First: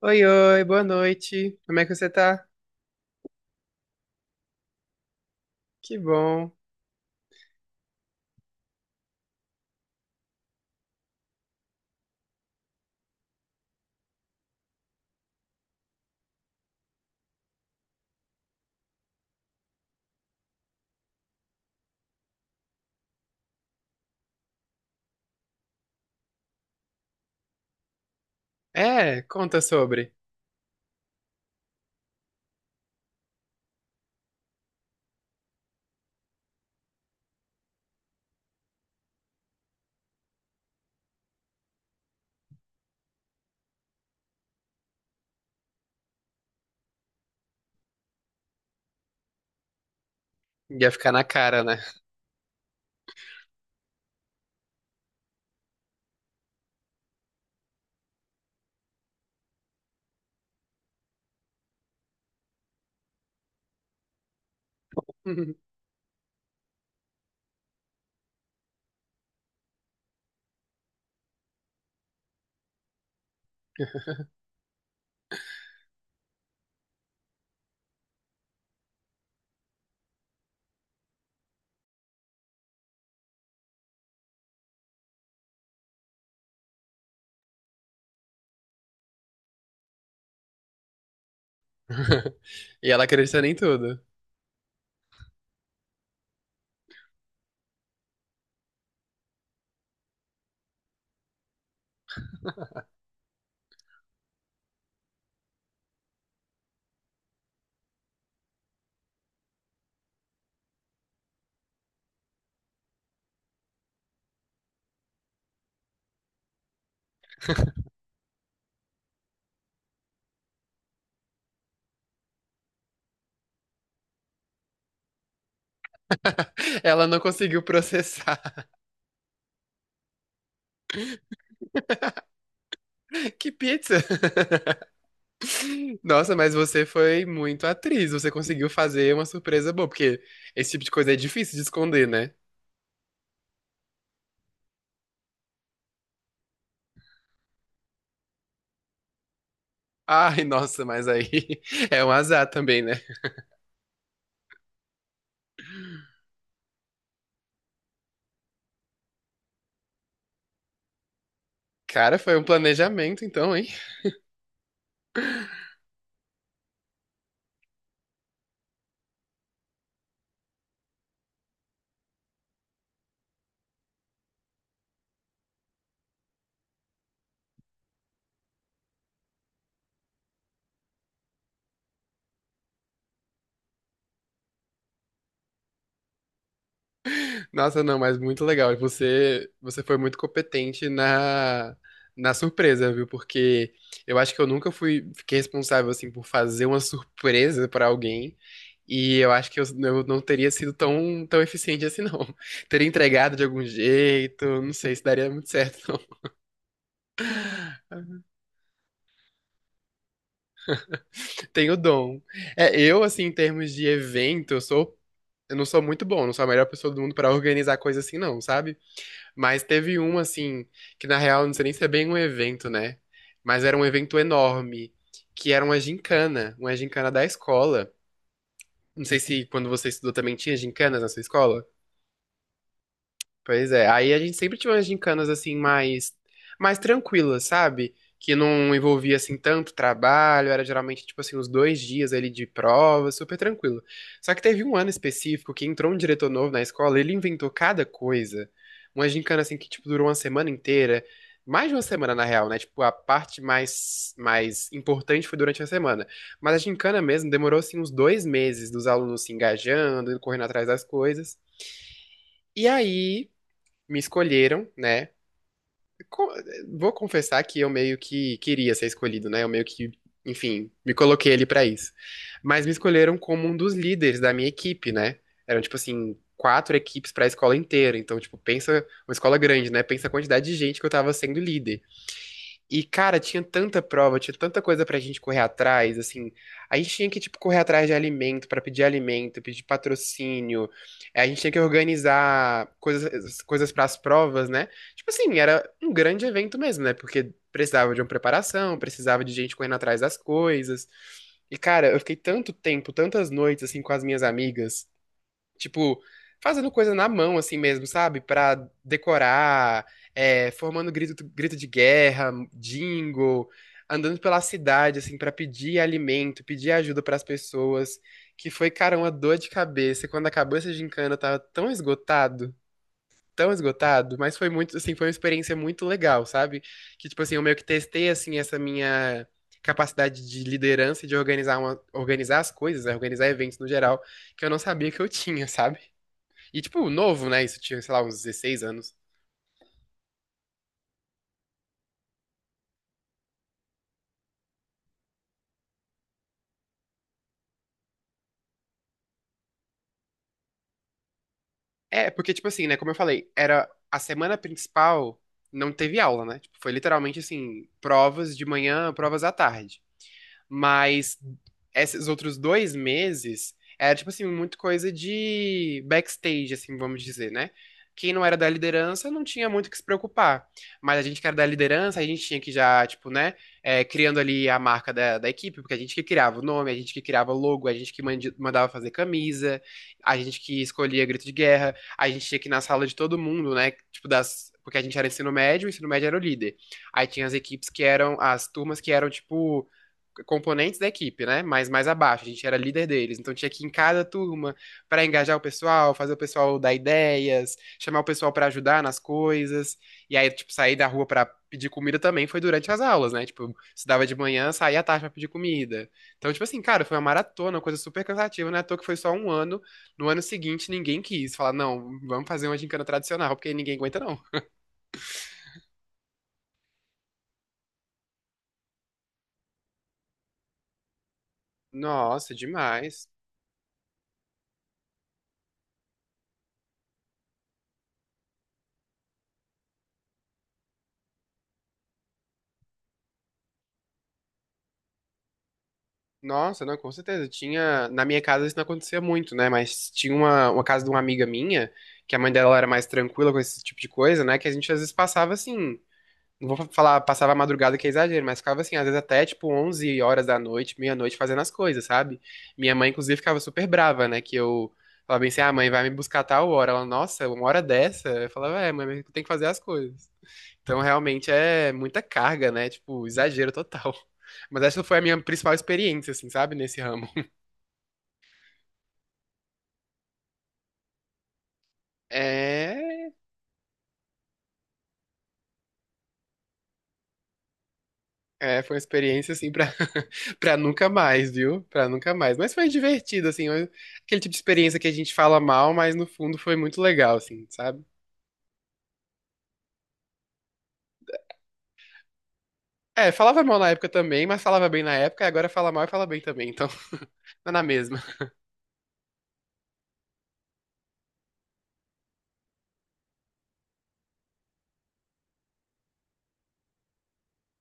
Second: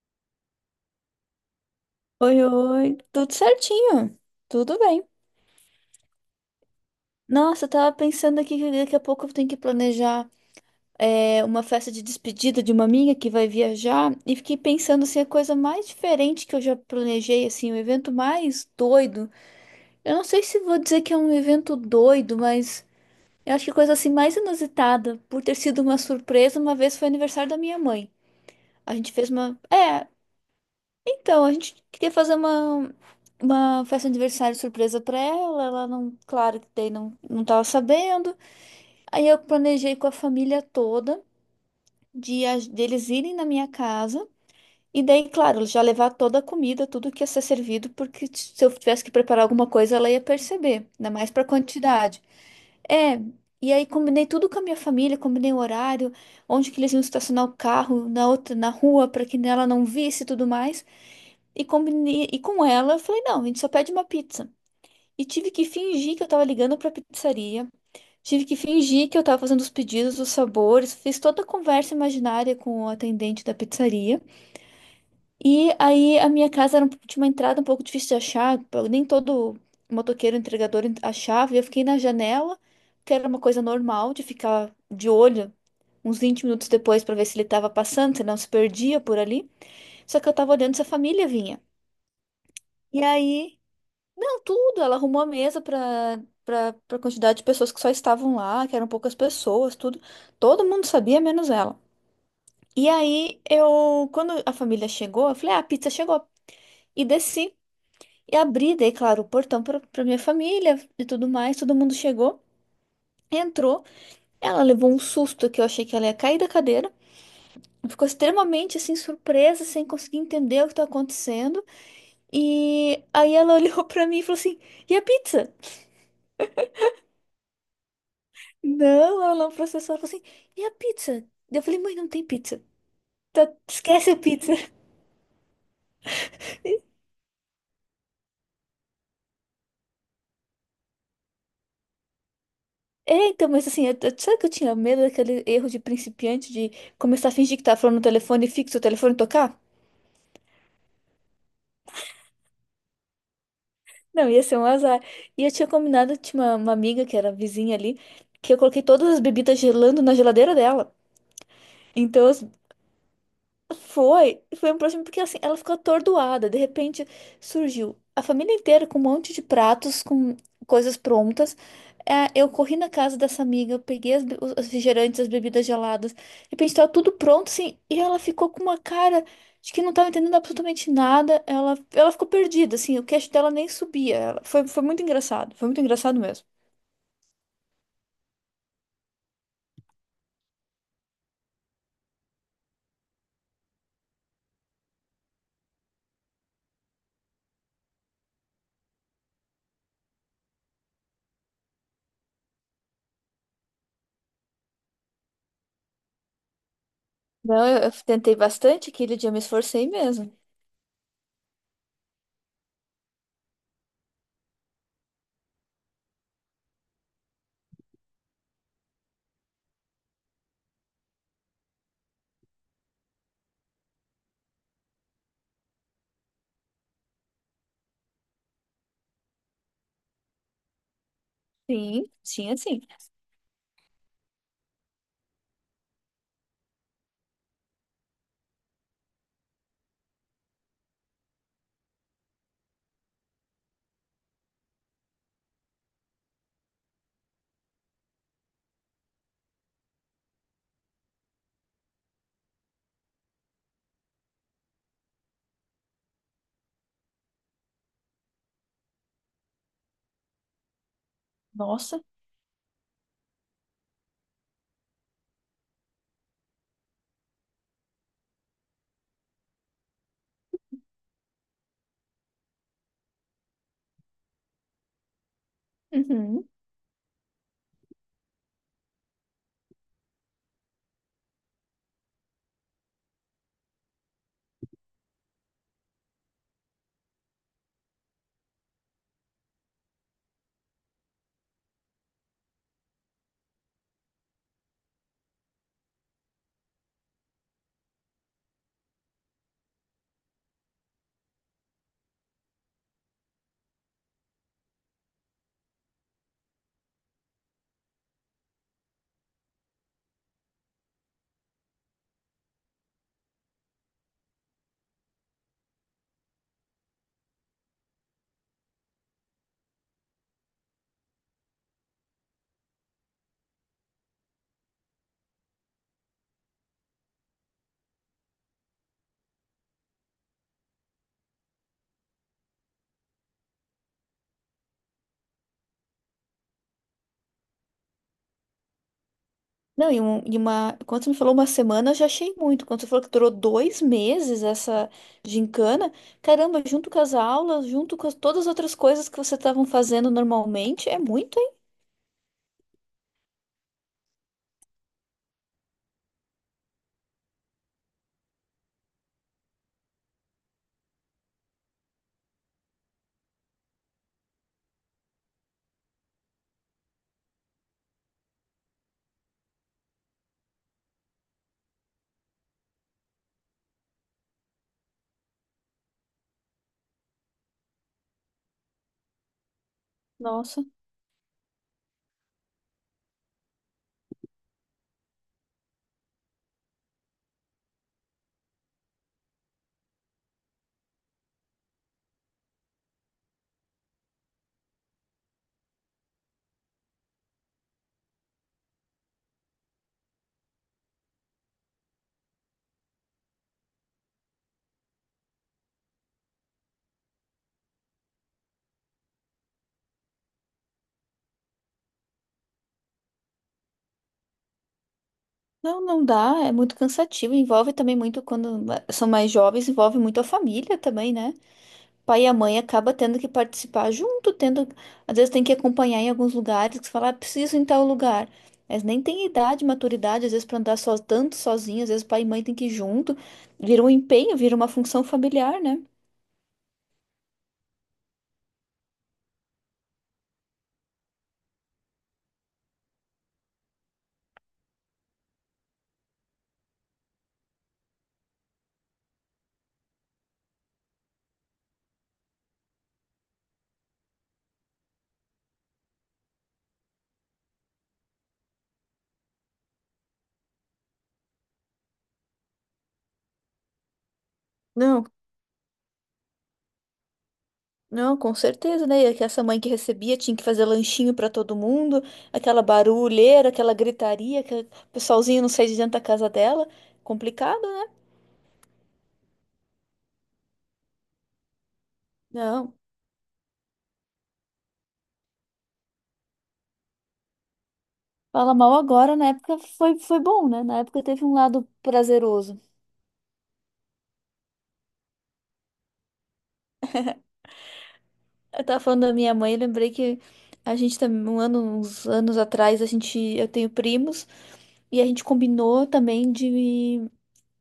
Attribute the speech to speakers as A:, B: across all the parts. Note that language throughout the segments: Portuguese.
A: Oi, oi, boa noite. Como é que você
B: Oi,
A: tá?
B: oi. Tudo certinho. Tudo bem.
A: Que bom.
B: Nossa, eu tava pensando aqui que daqui a pouco eu tenho que planejar uma festa de despedida de uma amiga que vai viajar. E fiquei pensando assim, a coisa mais diferente que eu já planejei, assim, o evento mais doido. Eu não sei se vou dizer que é um evento doido, mas eu acho que a coisa assim mais inusitada, por ter sido uma surpresa, uma vez foi aniversário da minha mãe. A gente
A: É,
B: fez uma.
A: conta
B: É,
A: sobre.
B: Então, a gente queria fazer uma festa de aniversário surpresa pra ela. Ela não, claro que daí não tava sabendo. Aí eu planejei com a família toda de deles irem na minha casa. E daí, claro, já levar toda a comida, tudo que ia ser servido, porque se eu tivesse que preparar alguma coisa, ela ia perceber,
A: Ia
B: ainda
A: ficar na
B: mais pra
A: cara, né?
B: quantidade. É, e aí combinei tudo com a minha família, combinei o horário, onde que eles iam estacionar o carro, na outra, na rua, para que ela não visse e tudo mais. E combinei, e com ela, eu falei, não, a gente só pede uma pizza. E tive que fingir que eu tava ligando pra pizzaria, tive que fingir que eu tava fazendo os pedidos, os sabores, fiz toda a conversa imaginária com o atendente da pizzaria. E aí a minha casa era um, tinha uma entrada um pouco difícil de achar, pô, nem todo motoqueiro, entregador achava, e eu fiquei na janela, que era uma coisa normal de ficar de olho. Uns 20 minutos depois pra ver se ele tava passando, se não se perdia por ali. Só que eu tava olhando se a família vinha.
A: E
B: E
A: ela acreditando em
B: aí.
A: tudo.
B: Não, tudo. Ela arrumou a mesa para para quantidade de pessoas que só estavam lá, que eram poucas pessoas, tudo. Todo mundo sabia, menos ela. E aí eu, quando a família chegou, eu falei: "Ah, a pizza chegou". E desci e abri, dei, claro, o portão para minha família e tudo mais. Todo mundo chegou, entrou. Ela levou um susto que eu achei que ela ia cair da cadeira. Ficou extremamente assim surpresa, sem conseguir entender o que tá acontecendo. E aí ela olhou para mim e falou assim: "E a pizza?"
A: Ela não conseguiu processar.
B: Não, ela não processou. Ela falou assim, e a pizza? Eu falei, mãe, não tem pizza.
A: Que
B: Tá,
A: pizza!
B: esquece a pizza.
A: Nossa, mas você foi muito atriz. Você conseguiu fazer uma surpresa boa, porque esse tipo de coisa é difícil de esconder, né?
B: Então, mas assim, eu, sabe que eu tinha medo daquele erro de principiante de começar a fingir que tá falando no telefone fixo, o telefone tocar?
A: Ai, nossa, mas aí é um azar também, né?
B: Não, ia ser um azar. E eu tinha combinado, tinha uma amiga que era vizinha ali, que eu coloquei todas as bebidas gelando na geladeira dela.
A: Cara,
B: Então,
A: foi um
B: as
A: planejamento, então, hein?
B: Foi um problema porque assim, ela ficou atordoada. De repente surgiu a família inteira com um monte de pratos, com coisas prontas. Eu corri na casa dessa amiga, eu peguei as, be- os refrigerantes, as bebidas geladas. De repente tava tudo pronto, assim, e ela ficou com uma cara de que não tava entendendo absolutamente nada. Ela ficou perdida, assim, o queixo dela nem subia. Foi muito engraçado, foi muito engraçado mesmo.
A: Nossa, não, mas muito legal. E você foi muito competente na surpresa, viu? Porque eu acho que eu nunca fiquei responsável assim por fazer uma surpresa pra alguém. E eu acho que eu não teria sido tão, tão eficiente assim, não. Teria entregado de algum jeito, não sei se daria muito certo, não.
B: Não, eu tentei bastante, aquele dia eu me esforcei mesmo.
A: Tenho dom. É, eu, assim, em termos de evento, eu não sou muito bom, não sou a melhor pessoa do mundo pra organizar coisa assim, não, sabe? Mas teve um, assim, que na real, não sei nem se é bem um evento, né? Mas era um evento enorme, que era uma gincana da escola. Não sei se quando você estudou também tinha gincanas na sua escola.
B: Sim, sim, assim.
A: Pois é, aí a gente sempre tinha umas gincanas assim mais tranquilas, sabe? Que não envolvia assim tanto trabalho, era geralmente tipo assim uns 2 dias ali de prova, super tranquilo. Só que teve um ano específico que entrou um diretor novo na escola, ele inventou cada coisa. Uma gincana assim que tipo durou uma semana inteira, mais de uma semana na real, né? Tipo a parte mais importante foi durante a semana, mas a gincana mesmo demorou assim uns 2 meses dos alunos se engajando, correndo atrás das coisas.
B: Nossa.
A: E aí me escolheram, né? Co- Vou confessar que eu meio que queria ser escolhido, né? Eu meio que, enfim, me coloquei ali pra isso. Mas me escolheram como um dos líderes da minha equipe, né? Eram, tipo assim,
B: Uhum.
A: quatro equipes pra escola inteira. Então, tipo, pensa, uma escola grande, né? Pensa a quantidade de gente que eu tava sendo líder. E, cara, tinha tanta prova, tinha tanta coisa pra gente correr atrás, assim. A gente tinha que, tipo, correr atrás de alimento, pra pedir alimento, pedir patrocínio. A gente tinha que organizar coisas para as provas, né? Tipo assim, era um grande evento mesmo, né? Porque precisava de uma preparação, precisava de gente correndo atrás das coisas. E, cara, eu fiquei tanto tempo, tantas noites, assim, com as minhas amigas, tipo, fazendo coisa na mão, assim mesmo, sabe? Pra decorar, é, formando grito de guerra, jingle, andando pela cidade, assim, pra pedir alimento, pedir ajuda pras pessoas. Que foi, cara, uma dor de cabeça. Quando acabou essa gincana, eu tava tão esgotado, mas foi muito, assim, foi uma experiência muito legal, sabe? Que, tipo assim, eu meio que testei, assim, essa minha capacidade de liderança e de organizar as coisas, né? Organizar eventos no geral, que eu não sabia que eu tinha, sabe? E, tipo, novo, né? Isso eu tinha, sei lá, uns 16 anos.
B: Não, e, uma. Quando você me falou uma semana, eu já achei muito. Quando você falou que durou 2 meses essa gincana, caramba, junto com as aulas, junto com todas as outras coisas que vocês estavam fazendo normalmente, é muito, hein?
A: É, porque, tipo assim, né? Como eu falei, era a semana principal, não teve aula, né? Tipo, foi literalmente assim, provas de manhã, provas à tarde. Mas esses outros 2 meses era, tipo assim, muito coisa de backstage, assim, vamos dizer, né? Quem não era da liderança não tinha muito o que se preocupar. Mas a gente que era da liderança, a gente tinha que já, tipo, né, criando ali a marca da equipe, porque a gente que criava o nome, a gente que criava o logo, a gente que mandava fazer camisa, a gente que
B: Nossa.
A: escolhia grito de guerra, a gente tinha que ir na sala de todo mundo, né, tipo, das. Porque a gente era ensino médio, o ensino médio era o líder. Aí tinha as equipes que eram, as turmas que eram, tipo, componentes da equipe, né? Mas mais abaixo, a gente era líder deles. Então tinha que ir em cada turma para engajar o pessoal, fazer o pessoal dar ideias, chamar o pessoal para ajudar nas coisas. E aí, tipo, sair da rua para pedir comida também foi durante as aulas, né? Tipo, estudava de manhã, saía à tarde pra pedir comida. Então, tipo assim, cara, foi uma maratona, uma coisa super cansativa, né? À toa que foi só um ano. No ano seguinte, ninguém quis falar, não, vamos fazer uma gincana tradicional, porque ninguém aguenta, não.
B: Não, não dá, é muito cansativo. Envolve também muito, quando são mais jovens, envolve muito a família também, né? Pai e a
A: Nossa,
B: mãe acaba
A: demais.
B: tendo que participar junto, tendo, às vezes tem que acompanhar em alguns lugares, que falar, ah, preciso ir em tal lugar. Mas nem tem idade, maturidade, às vezes para andar só, tanto sozinho, às vezes pai e mãe tem que ir junto. Vira um empenho, vira uma função familiar, né?
A: Nossa, não, com certeza. Tinha, na minha casa isso não acontecia muito, né? Mas tinha uma casa de uma amiga minha, que a mãe dela era mais tranquila com esse tipo de coisa, né? Que a gente às vezes passava assim, não vou falar passava a madrugada que é exagero, mas ficava assim, às vezes até tipo 11 horas da noite, meia-noite fazendo as coisas, sabe? Minha mãe inclusive ficava super brava, né? Que eu falava bem assim: "Ah, mãe, vai me buscar a tal hora". Ela, nossa, uma hora dessa? Eu falava: "É, mãe, mas eu tenho que fazer as coisas". Então, realmente é muita carga, né? Tipo, exagero total. Mas essa foi a
B: Não,
A: minha principal experiência, assim, sabe? Nesse ramo.
B: não, com certeza, né? E é que essa mãe que recebia tinha que fazer lanchinho para todo mundo, aquela
A: É,
B: barulheira, aquela gritaria, que o pessoalzinho não sai de dentro da casa dela. Complicado, né?
A: é, foi uma experiência, assim, pra, pra nunca mais, viu? Pra nunca mais. Mas foi
B: Não.
A: divertido, assim. Aquele tipo de experiência que a gente fala mal, mas no fundo foi muito legal, assim, sabe?
B: Fala mal agora, na época foi bom, né? Na época teve um lado prazeroso.
A: É, falava mal na época também, mas falava bem na época, e agora fala mal e fala bem também, então tá na mesma.
B: Eu tava falando da minha mãe, eu lembrei que a gente tá um ano, uns anos atrás, a gente, eu tenho primos e a gente combinou também de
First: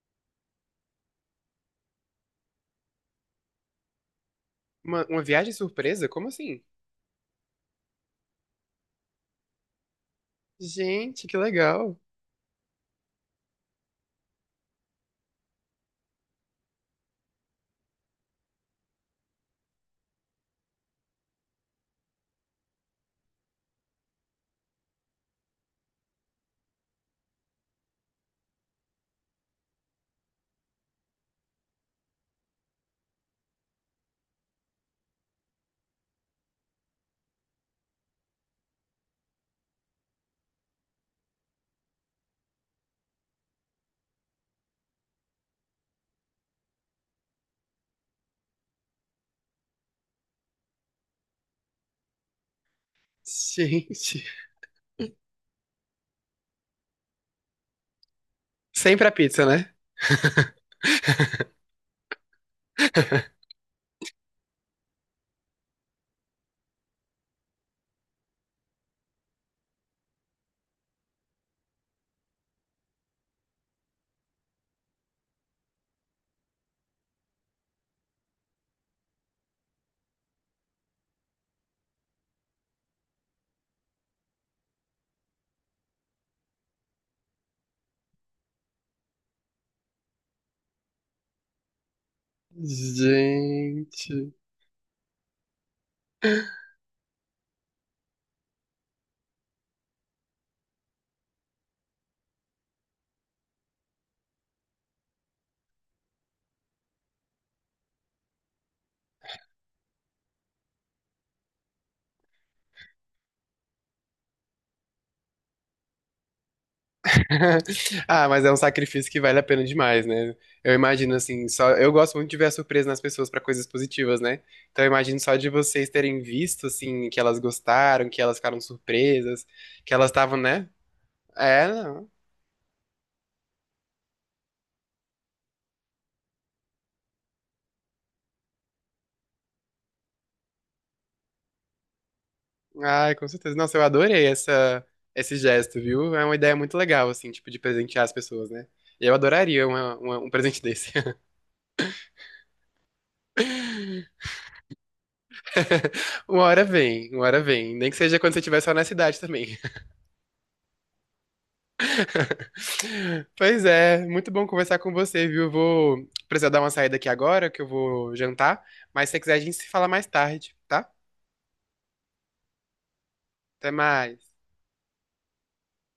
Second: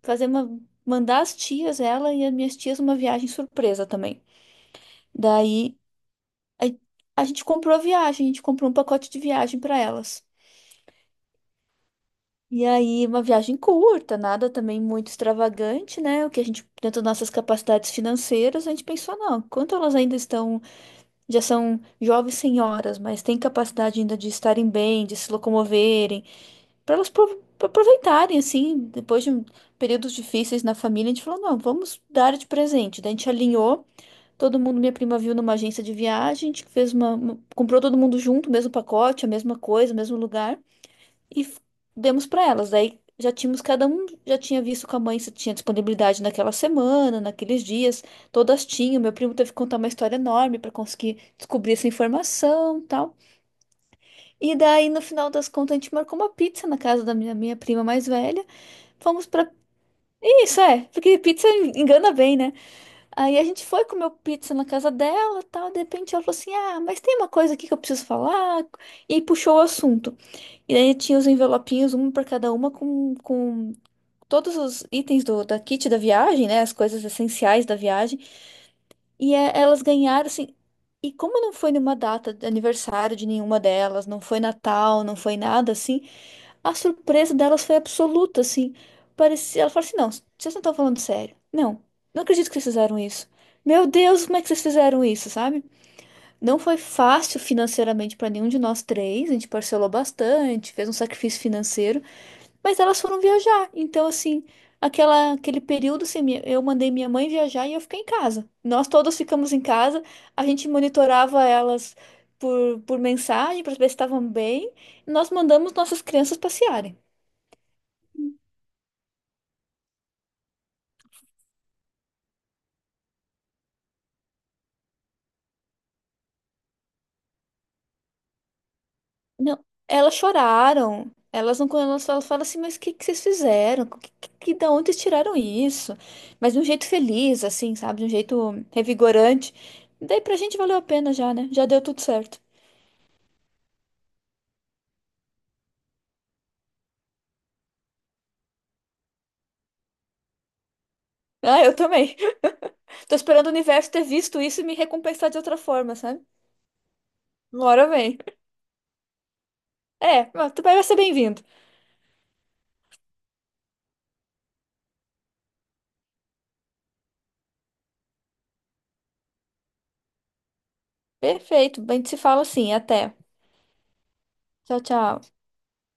B: fazer uma mandar as tias, ela e as minhas tias uma viagem surpresa também.
A: Uma viagem
B: Daí
A: surpresa? Como assim?
B: a, a gente comprou a viagem, a gente comprou um pacote de viagem para elas.
A: Gente, que legal.
B: E aí uma viagem curta, nada também muito extravagante, né? O que a gente, dentro das nossas capacidades financeiras, a gente pensou, não, quanto elas ainda estão já são jovens senhoras, mas têm capacidade ainda de estarem bem, de se locomoverem, para elas aproveitarem, assim, depois de períodos difíceis na família, a gente falou, não, vamos dar de presente. Daí a gente alinhou, todo mundo, minha prima viu numa agência de viagem, a gente comprou todo mundo junto, o mesmo pacote, a mesma coisa, o mesmo lugar e demos para elas. Daí já tínhamos, cada um já tinha visto com a mãe se tinha disponibilidade naquela semana, naqueles dias, todas tinham. Meu primo teve que contar uma história enorme para conseguir descobrir essa informação, tal.
A: Gente.
B: E daí no final das contas a gente marcou uma pizza na casa da minha prima mais velha.
A: Sempre a
B: Fomos
A: pizza,
B: para
A: né?
B: Isso é, porque pizza engana bem, né? Aí a gente foi comer pizza na casa dela, tal, de repente ela falou assim: "Ah, mas tem uma coisa aqui que eu preciso falar". E puxou o assunto. E daí tinha os envelopinhos, um para cada uma, com todos os itens da kit da viagem, né? As coisas essenciais da viagem. E elas ganharam, assim. E como não foi numa data de aniversário de nenhuma delas, não foi Natal, não foi nada assim, a surpresa delas foi absoluta, assim. Parecia, ela falou assim: não, vocês não estão falando sério. Não, não acredito que vocês fizeram isso. Meu Deus,
A: Gente.
B: como é que vocês fizeram isso, sabe? Não foi fácil financeiramente para nenhum de nós três, a gente parcelou bastante, fez um sacrifício financeiro. Mas elas foram viajar. Então, assim, aquele período, assim, eu mandei minha mãe viajar e eu fiquei em casa. Nós todas ficamos em casa, a gente monitorava elas por mensagem para ver se estavam bem. E nós mandamos nossas crianças passearem.
A: Ah, mas é um sacrifício que vale a pena demais, né? Eu imagino assim, só eu gosto muito de ver a surpresa nas pessoas pra coisas positivas, né? Então eu imagino só de vocês terem visto assim que elas gostaram, que elas ficaram surpresas,
B: Não,
A: que elas
B: elas
A: estavam, né?
B: choraram. Elas
A: É,
B: não, elas
A: não.
B: falam assim, mas o que, que vocês fizeram? Da onde vocês tiraram isso? Mas de um jeito feliz, assim, sabe? De um jeito revigorante. Daí pra gente valeu a pena já, né? Já deu tudo certo.
A: Ai, com certeza. Nossa, eu adorei essa esse gesto, viu? É uma ideia muito legal assim, tipo de presentear as pessoas, né? Eu adoraria um presente desse.
B: Ah, eu também. Tô esperando o universo ter visto isso e me recompensar de outra forma, sabe?
A: Uma hora vem, uma hora
B: Uma
A: vem.
B: hora
A: Nem que
B: vem.
A: seja quando você estiver só na cidade também.
B: É, mas tu vai ser bem-vindo.
A: Pois é, muito bom conversar com você, viu? Vou precisar dar uma saída aqui agora, que eu vou jantar. Mas se você quiser, a gente se fala mais tarde, tá?
B: Perfeito. A gente se fala assim. Até.
A: Até mais.
B: Tchau, tchau.